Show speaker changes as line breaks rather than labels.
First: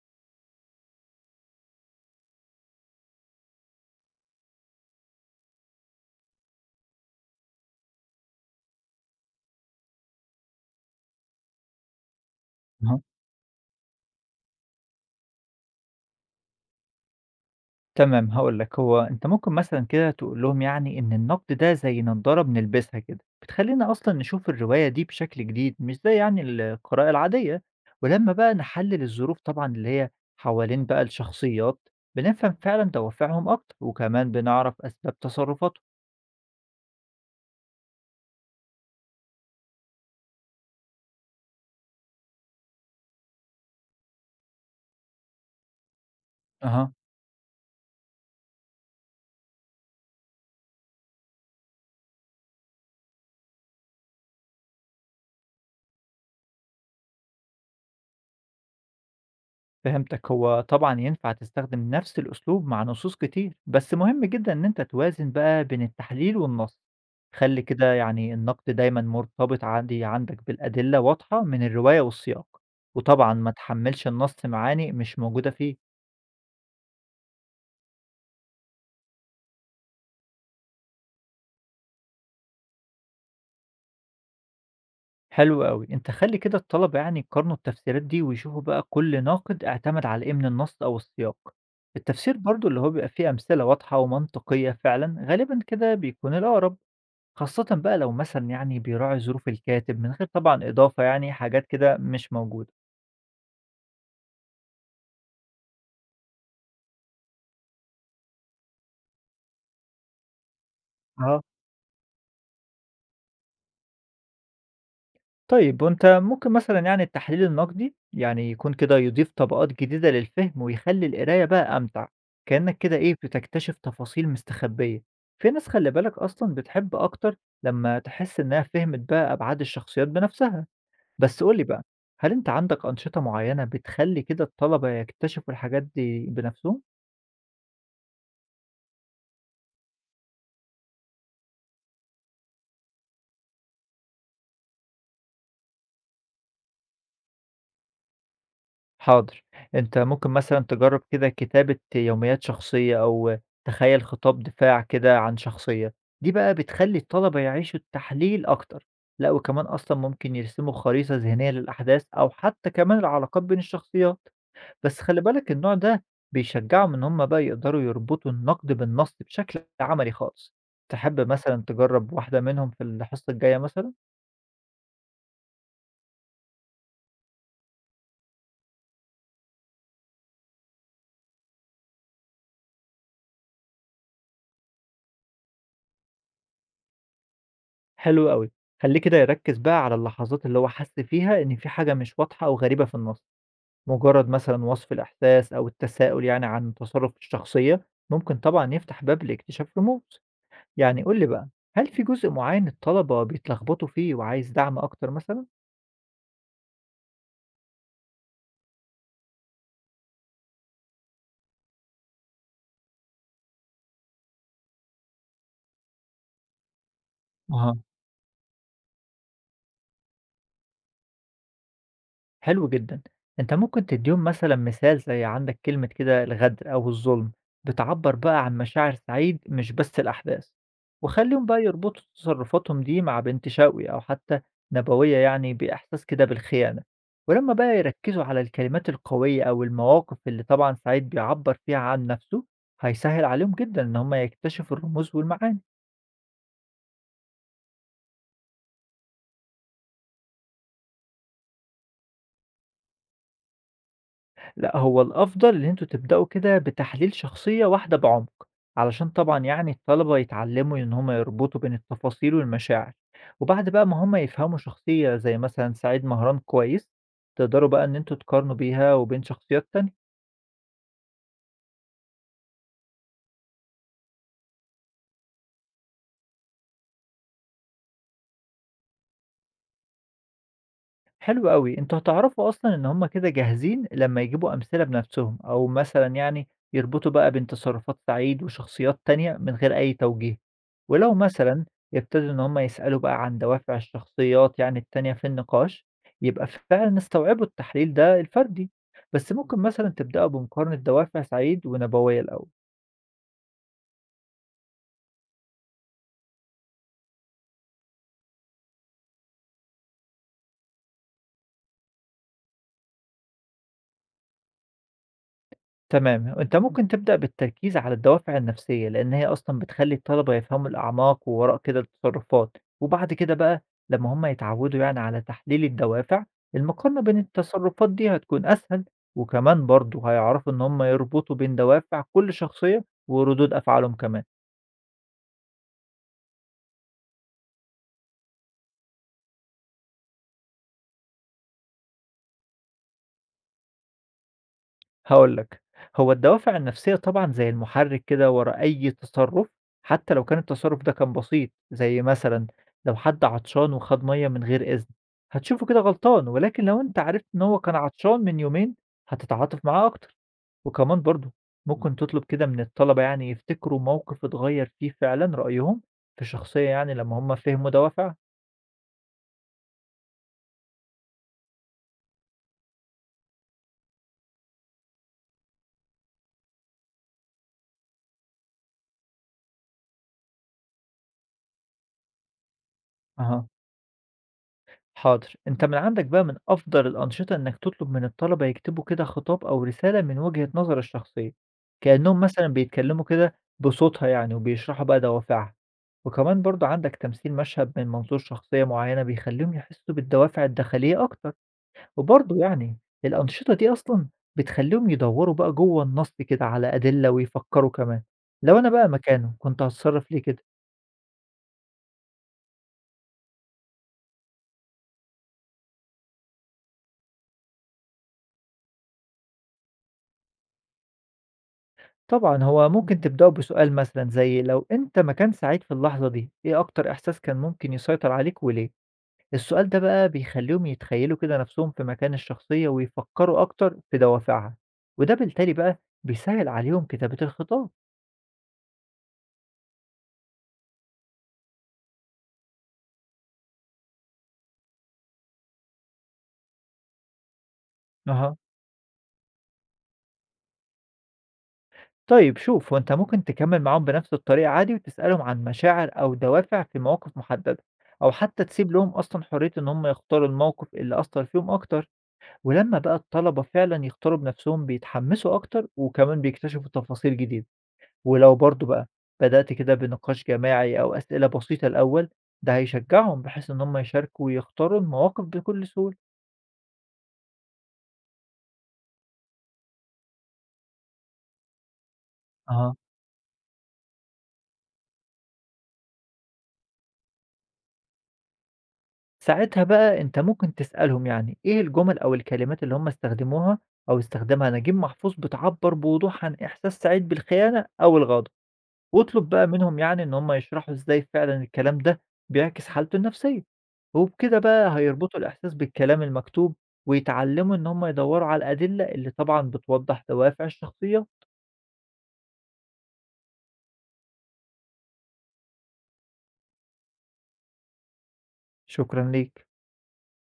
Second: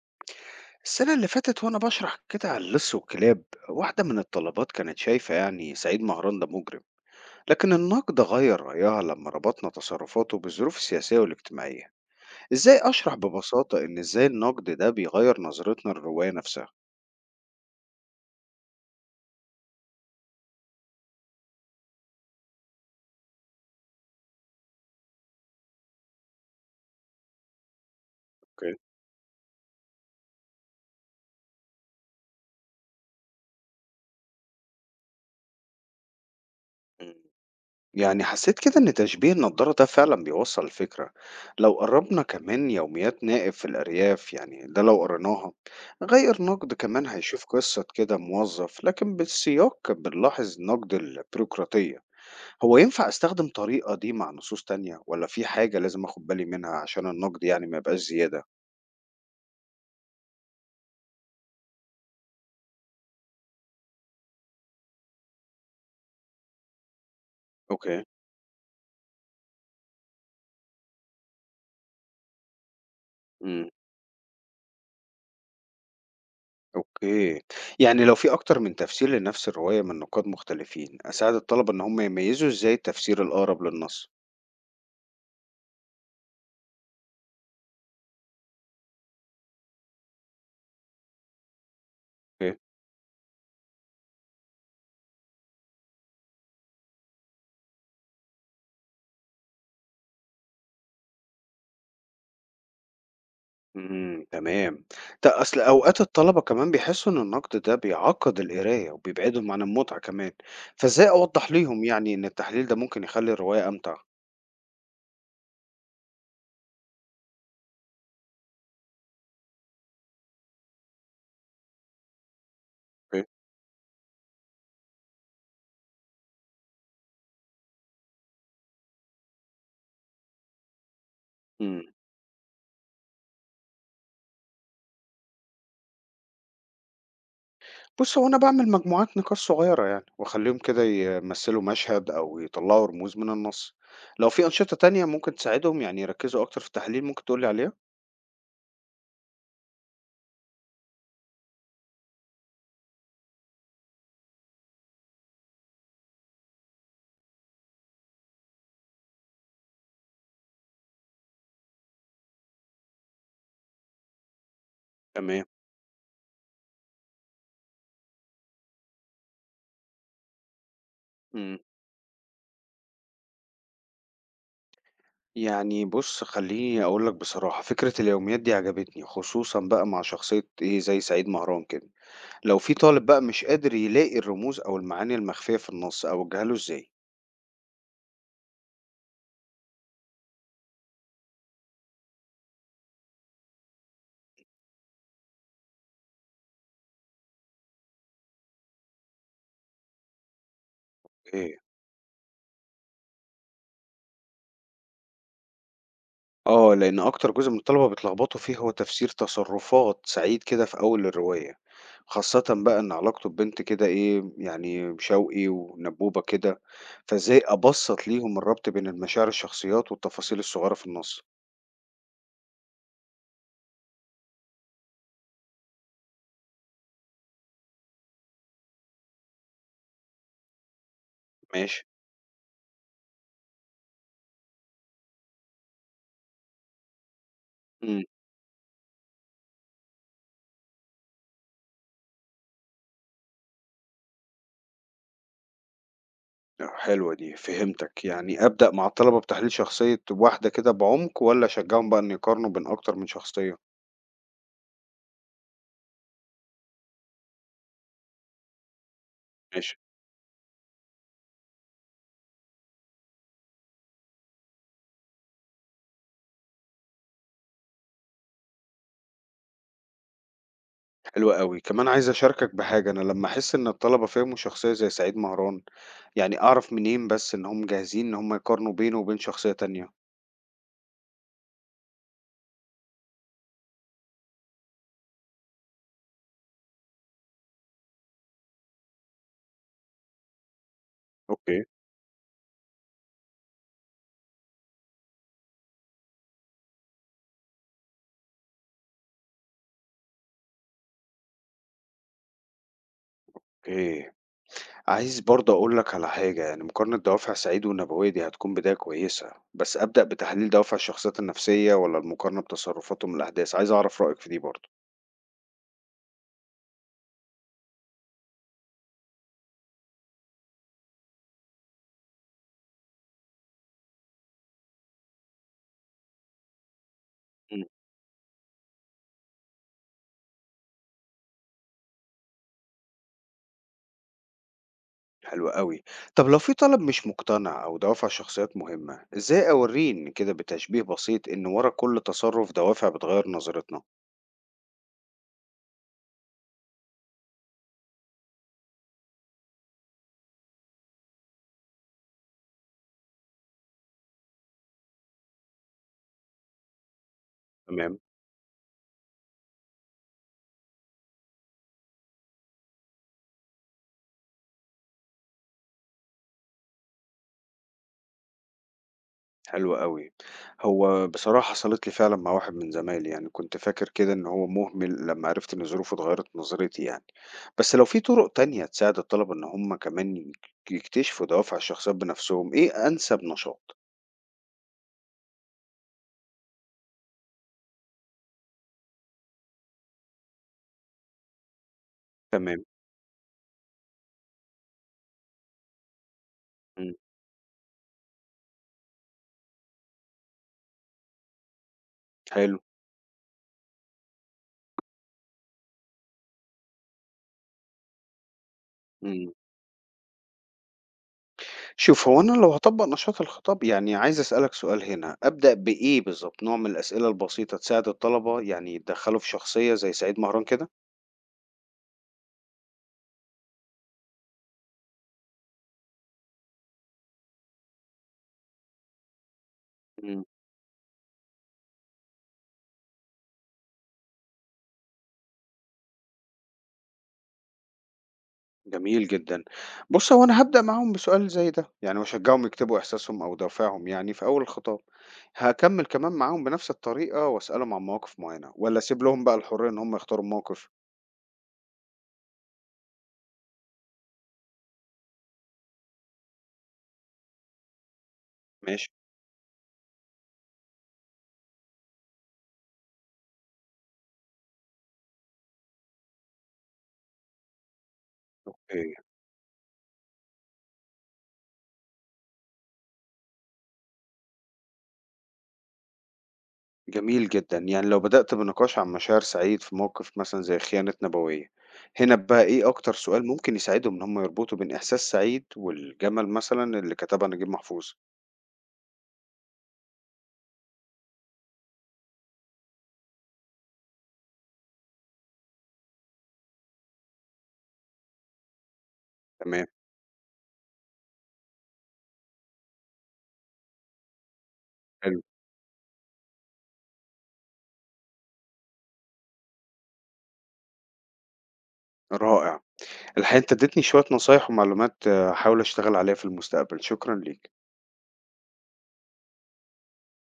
السنة اللي فاتت وأنا بشرح كده على اللص والكلاب، واحدة من الطلبات كانت شايفة يعني سعيد مهران ده مجرم، لكن النقد غير رأيها لما ربطنا تصرفاته بالظروف السياسية والاجتماعية. إزاي
أها،
أشرح ببساطة إزاي النقد ده بيغير نظرتنا للرواية نفسها؟
تمام هاقول لك هو أنت ممكن مثلًا كده تقول لهم إن النقد ده زي نضارة بنلبسها كده، بتخلّينا أصلًا نشوف الرواية دي بشكل جديد مش زي القراءة العادية، ولمّا بقى
اوكي.
نحلل الظروف طبعًا اللي هي حوالين بقى الشخصيات، بنفهم فعلًا دوافعهم أكتر، وكمان بنعرف أسباب تصرفاتهم.
يعني حسيت كده إن تشبيه النضارة ده فعلا بيوصل الفكرة. لو قربنا كمان يوميات نائب في الأرياف يعني ده لو قريناها غير نقد
أها.
كمان هيشوف قصة كده موظف، لكن بالسياق بنلاحظ نقد البيروقراطية. هو ينفع أستخدم طريقة دي مع نصوص تانية ولا في حاجة لازم أخد بالي منها عشان النقد يعني ما يبقاش زيادة؟
فهمتك هو طبعا ينفع تستخدم نفس الأسلوب مع نصوص كتير، بس مهم جدا إن أنت توازن بقى بين التحليل والنص. خلي كده
أوكي.
النقد دايما مرتبط عندك بالأدلة واضحة من الرواية والسياق، وطبعا ما
امم.
تحملش النص معاني مش موجودة فيه.
اوكي. يعني لو في اكتر من تفسير لنفس الرواية من نقاد مختلفين اساعد الطلبة ان هم يميزوا ازاي التفسير الاقرب للنص؟
حلو قوي انت، خلي كده الطلبة يقارنوا التفسيرات دي ويشوفوا بقى كل ناقد اعتمد على ايه من النص او السياق. التفسير برضو اللي هو بيبقى فيه أمثلة واضحة ومنطقية فعلا غالبا كده بيكون الأقرب، خاصةً بقى لو مثلًا بيراعي ظروف الكاتب من غير طبعًا إضافة حاجات كده مش موجودة.
إمم، تمام. أصل أوقات الطلبة كمان بيحسّوا إن النقد ده بيعقّد القراية وبيبعدهم عن المتعة كمان، فإزاي
آه.
أوضّح ليهم يعني إن التحليل ده ممكن يخلّي الرواية أمتع؟
طيب وأنت ممكن مثلًا التحليل النقدي يكون كده يضيف طبقات جديدة للفهم ويخلّي القراية بقى أمتع، كأنك كده إيه،
أوكي.
بتكتشف تفاصيل مستخبية. في ناس خلّي بالك أصلًا بتحب أكتر لمّا تحس إنها فهمت بقى أبعاد الشخصيات بنفسها. بس قُل لي بقى،
إمم.
هل أنت عندك أنشطة معيّنة بتخلّي كده الطلبة يكتشفوا الحاجات دي بنفسهم؟
بُص، هو أنا باعمل مجموعات نقاش صغيرة يعني وأخلّيهم كده يمثّلوا مشهد أو يطلّعوا رموز من النص. لو في أنشطة تانية ممكن تساعدهم يعني يركّزوا أكتر في التحليل ممكن تقول لي عليها؟
حاضر. أنت ممكن مثلًا تجرّب كده كتابة يوميات شخصية، أو تخيّل خطاب دفاع كده عن شخصية، دي بقى بتخلّي الطلبة يعيشوا التحليل أكتر. لأ وكمان أصلًا ممكن يرسموا خريطة ذهنية للأحداث أو حتى كمان العلاقات بين الشخصيات، بس خلّي
تمام.
بالك النوع ده بيشجّعهم إن هم بقى يقدروا يربطوا النقد بالنص بشكل عملي خالص. تحب
إمم.
مثلًا تجرّب واحدة منهم في الحصة الجاية مثلًا؟
يعني بُص، خلّيني أقول لك بصراحة، فكرة اليوميات دي عجبتني، خصوصًا بقى مع شخصية إيه، زي سعيد مهران كده. لو في طالب بقى مش قادر يلاقي الرموز أو المعاني المخفية في النص أوجّهها له إزاي؟
حلو أوي. خلّيه كده يركّز بقى على اللحظات اللي هو حَس فيها إن في حاجة مش واضحة أو غريبة في النص، مجرّد مثلًا وصف الإحساس أو التساؤل عن تصرُّف الشخصية، ممكن طبعًا يفتح باب لاكتشاف رموز. قُل لي بقى،
ايه.
هل في جزء معيّن الطلبة بيتلخبطوا فيه وعايز دعم أكتر مثلًا؟
آه، لأن أكتر جزء من الطلبة بيتلخبطوا فيه هو تفسير تصرفات سعيد كده في أول الرواية، خاصة بقى إن علاقته ببنت كده إيه يعني شوقي ونبوبة كده، فإزاي
أها.
أبسّط ليهم الربط بين المشاعر الشخصيات والتفاصيل الصغيرة في النص؟
حلو جدًا. أنت ممكن تدّيهم مثلًا مثال زي عندك كلمة كده الغدر أو الظلم، بتعبّر بقى عن مشاعر سعيد مش بس الأحداث، وخلّيهم بقى
ماشي.
يربطوا تصرفاتهم دي مع بنت شوقي أو حتى نبوية بإحساس كده بالخيانة، ولمّا بقى
امم
يركّزوا على الكلمات القوية أو المواقف اللي طبعًا سعيد بيعبّر فيها عن نَفْسه، هيسهّل عليهم جدًا إن هم يكتشفوا الرموز والمعاني.
حلوة دي فهمتك، يعني أبدأ مع الطلبة بتحليل شخصية واحدة كده بعمق ولا أشجعهم بقى إن يقارنوا بين أكتر من شخصية؟
لأ، هو الأفضل إن أنتم تبدأوا كده بتحليل شخصية واحدة بعمق، علشان طبعًا
ماشي.
الطلبة يتعلموا إن هم يربطوا بين التفاصيل والمشاعر، وبعد بقى ما هم يفهموا شخصية زي مثلًا سعيد مهران كويس، تقدروا بقى إن أنتم تقارنوا بيها وبين شخصيات تانية.
حلو أوي، كمان عايز أشاركك بحاجة، أنا لمّا أحس إن الطلبة فهموا شخصية زي سعيد مهران، يعني أعرف منين بس إن هم جاهزين إن هم يقارنوا بينه وبين شخصية تانية؟
حلو أوي، أنتم هتعرفوا أصلًا إن هُم كده جاهزين لمّا يجيبوا أمثلة بنفسهم، أو مثلًا يربطوا بقى بين تصرفات سعيد وشخصيات تانية من غير أي توجيه، ولو
اوكي.
مثلًا ابتدوا إن هُم يسألوا بقى عن دوافع الشخصيات التانية في النقاش، يبقى فعلًا استوعبوا التحليل ده الفردي، بس ممكن مثلًا تبدأوا بمقارنة دوافع سعيد ونبوية الأول.
أوكي، عايز برضه أقول لك على حاجة، يعني مقارنة دوافع سعيد والنبوية دي هتكون بداية كويسة، بس أبدأ بتحليل دوافع الشخصيات النفسية ولا المقارنة بتصرفاتهم الأحداث؟ عايز أعرف رأيك في دي برضه.
تمام، أنت ممكن تبدأ بالتركيز على الدوافع النفسية، لأن هي أصلًا بتخلّي الطلبة يفهموا الأعماق ووراء كده التصرفات، وبعد كده بقى لمّا هم يتعودوا على تحليل الدوافع، المقارنة بين
مم.
التصرفات دي هتكون أسهل، وكمان برضه هيعرفوا إن هم يربطوا بين دوافع كل شخصية وردود أفعالهم كمان.
حلو أوي، طب لو في طالب مش مقتنع أو دوافع شخصيات مهمة، إزاي أوريه إن كده بتشبيه بسيط إن ورا كل تصرف دوافع بتغير نظرتنا؟
هاقول لك، هو الدوافع النفسية طبعًا زي المُحرِّك كده ورا أي تصرُّف، حتى لو كان التصرُّف ده كان بسيط، زي مثلًا لو حد عطشان وخَد مَيّة من غير إذن، هتشوفه كده غلطان، ولكن لو أنت عرفت إن هو كان
تمام.
عطشان من يومين، هتتعاطف معاه أكتر، وكمان برضه ممكن تطلب كده من الطلبة يفتكروا موقِف اتغيّر فيه فعلًا رأيهم في شخصية لمّا هم فهموا دوافعها.
حلو أوي. هو بصراحة حصلت لي فعلًا مع واحد من زمايلي، يعني كنت فاكر كده إن هو مهمل لمّا عرفت إن ظروفه اتغيّرت نظرتي يعني. بس لو في طرق تانية تساعد الطلبة إن هم كمان يكتشفوا دوافع الشخصيات بنفسهم، إيه أنسب
أها.
نشاط؟
حاضر انت، من عندك بقى من افضل الانشطه انك تطلب من الطلبه يكتبوا كده خطاب او رساله من وجهه نظر الشخصيه، كانهم مثلا
تمام،
بيتكلموا كده بصوتها وبيشرحوا بقى دوافعها. وكمان برضو
إمم،
عندك تمثيل مشهد من منظور شخصيه معينه بيخليهم يحسوا بالدوافع الداخليه اكتر، وبرضو
حلو،
الانشطه دي اصلا بتخليهم يدوروا بقى جوه النص كده على ادله، ويفكروا كمان لو انا بقى
إمم.
مكانه كنت هتصرف ليه كده.
شوف، هو أنا لو هاطبّق نشاط الخطاب يعني عايز أسألك سؤال هنا، أبدأ بإيه بالضبط؟ نوع من الأسئلة البسيطة تساعد الطلبة يعني يتدخّلوا في شخصية زي سعيد مهران كده؟
طبعًا، هو ممكن تبدأوا بسؤال مثلًا زي لو أنت مكان سعيد في اللحظة دي، إيه أكتر إحساس كان ممكن يسيطر عليك وليه؟ السؤال ده بقى
إمم.
بيخلّيهم يتخيّلوا كده نفسهم في مكان الشخصية ويفكّروا أكتر في دوافعها، وده بالتالي بقى بيسهّل عليهم كتابة الخطاب.
جميل جدًا. بُص، هو أنا هابدأ معاهم بسؤال زي ده، يعني واشجّعهم يكتبوا إحساسهم أو دوافعهم يعني في أول الخطاب. هاكمّل كمان معاهم بنفس الطريقة واسألهم عن مواقف
أها.
معيّنة والّا أسيب لهم بقى الحرية إن هم يختاروا الموقف؟
طيب شوف، هو أنت ممكن تكمّل معاهم بنفس الطريقة عادي وتسألهم عن مشاعر أو دوافع في مواقف محددة، أو حتى تسيب
ماشي،
لهم أصلًا حرية إن هم يختاروا الموقف اللي أثّر فيهم أكتر. ولمّا بقى الطلبة فعلًا يختاروا بنفسهم بيتحمسوا أكتر، وكمان بيكتشفوا تفاصيل جديدة، ولو برضه بقى
أوكي.
بدأت كده بنقاش جماعي أو أسئلة بسيطة الأول، ده هيشجعهم بحيث إن هم يشاركوا ويختاروا المواقف بكل سهولة.
جميل جدًا. يعني لو بدأت بنقاش عن مشاعر سعيد في موقف مثلًا زي خيانة نبوية، هنا بقى إيه
أها.
أكتر سؤال ممكن يساعدهم إن هم يربطوا بين إحساس سعيد والجمل مثلًا اللي كتبها نجيب محفوظ؟
ساعتها بقى أنت ممكن تسألهم إيه الجمل أو الكلمات اللي هم استخدموها أو استخدمها نجيب محفوظ بتعبر بوضوح عن إحساس سعيد بالخيانة أو الغضب. واطلب بقى
تمام،
منهم إن هم يشرحوا إزاي فعلًا الكلام ده بيعكس حالته النفسية، وبكده بقى
حلو،
هيربطوا الإحساس بالكلام المكتوب، ويتعلموا إن هم يدوروا على الأدلة اللي طبعًا بتوضح دوافع الشخصية.
رائع. الحقيقة أنت اديتني شوية نصايح ومعلومات آه، هاحاول أشتغل عليها في المستقبل شكرا ليك.
شكرًا ليك.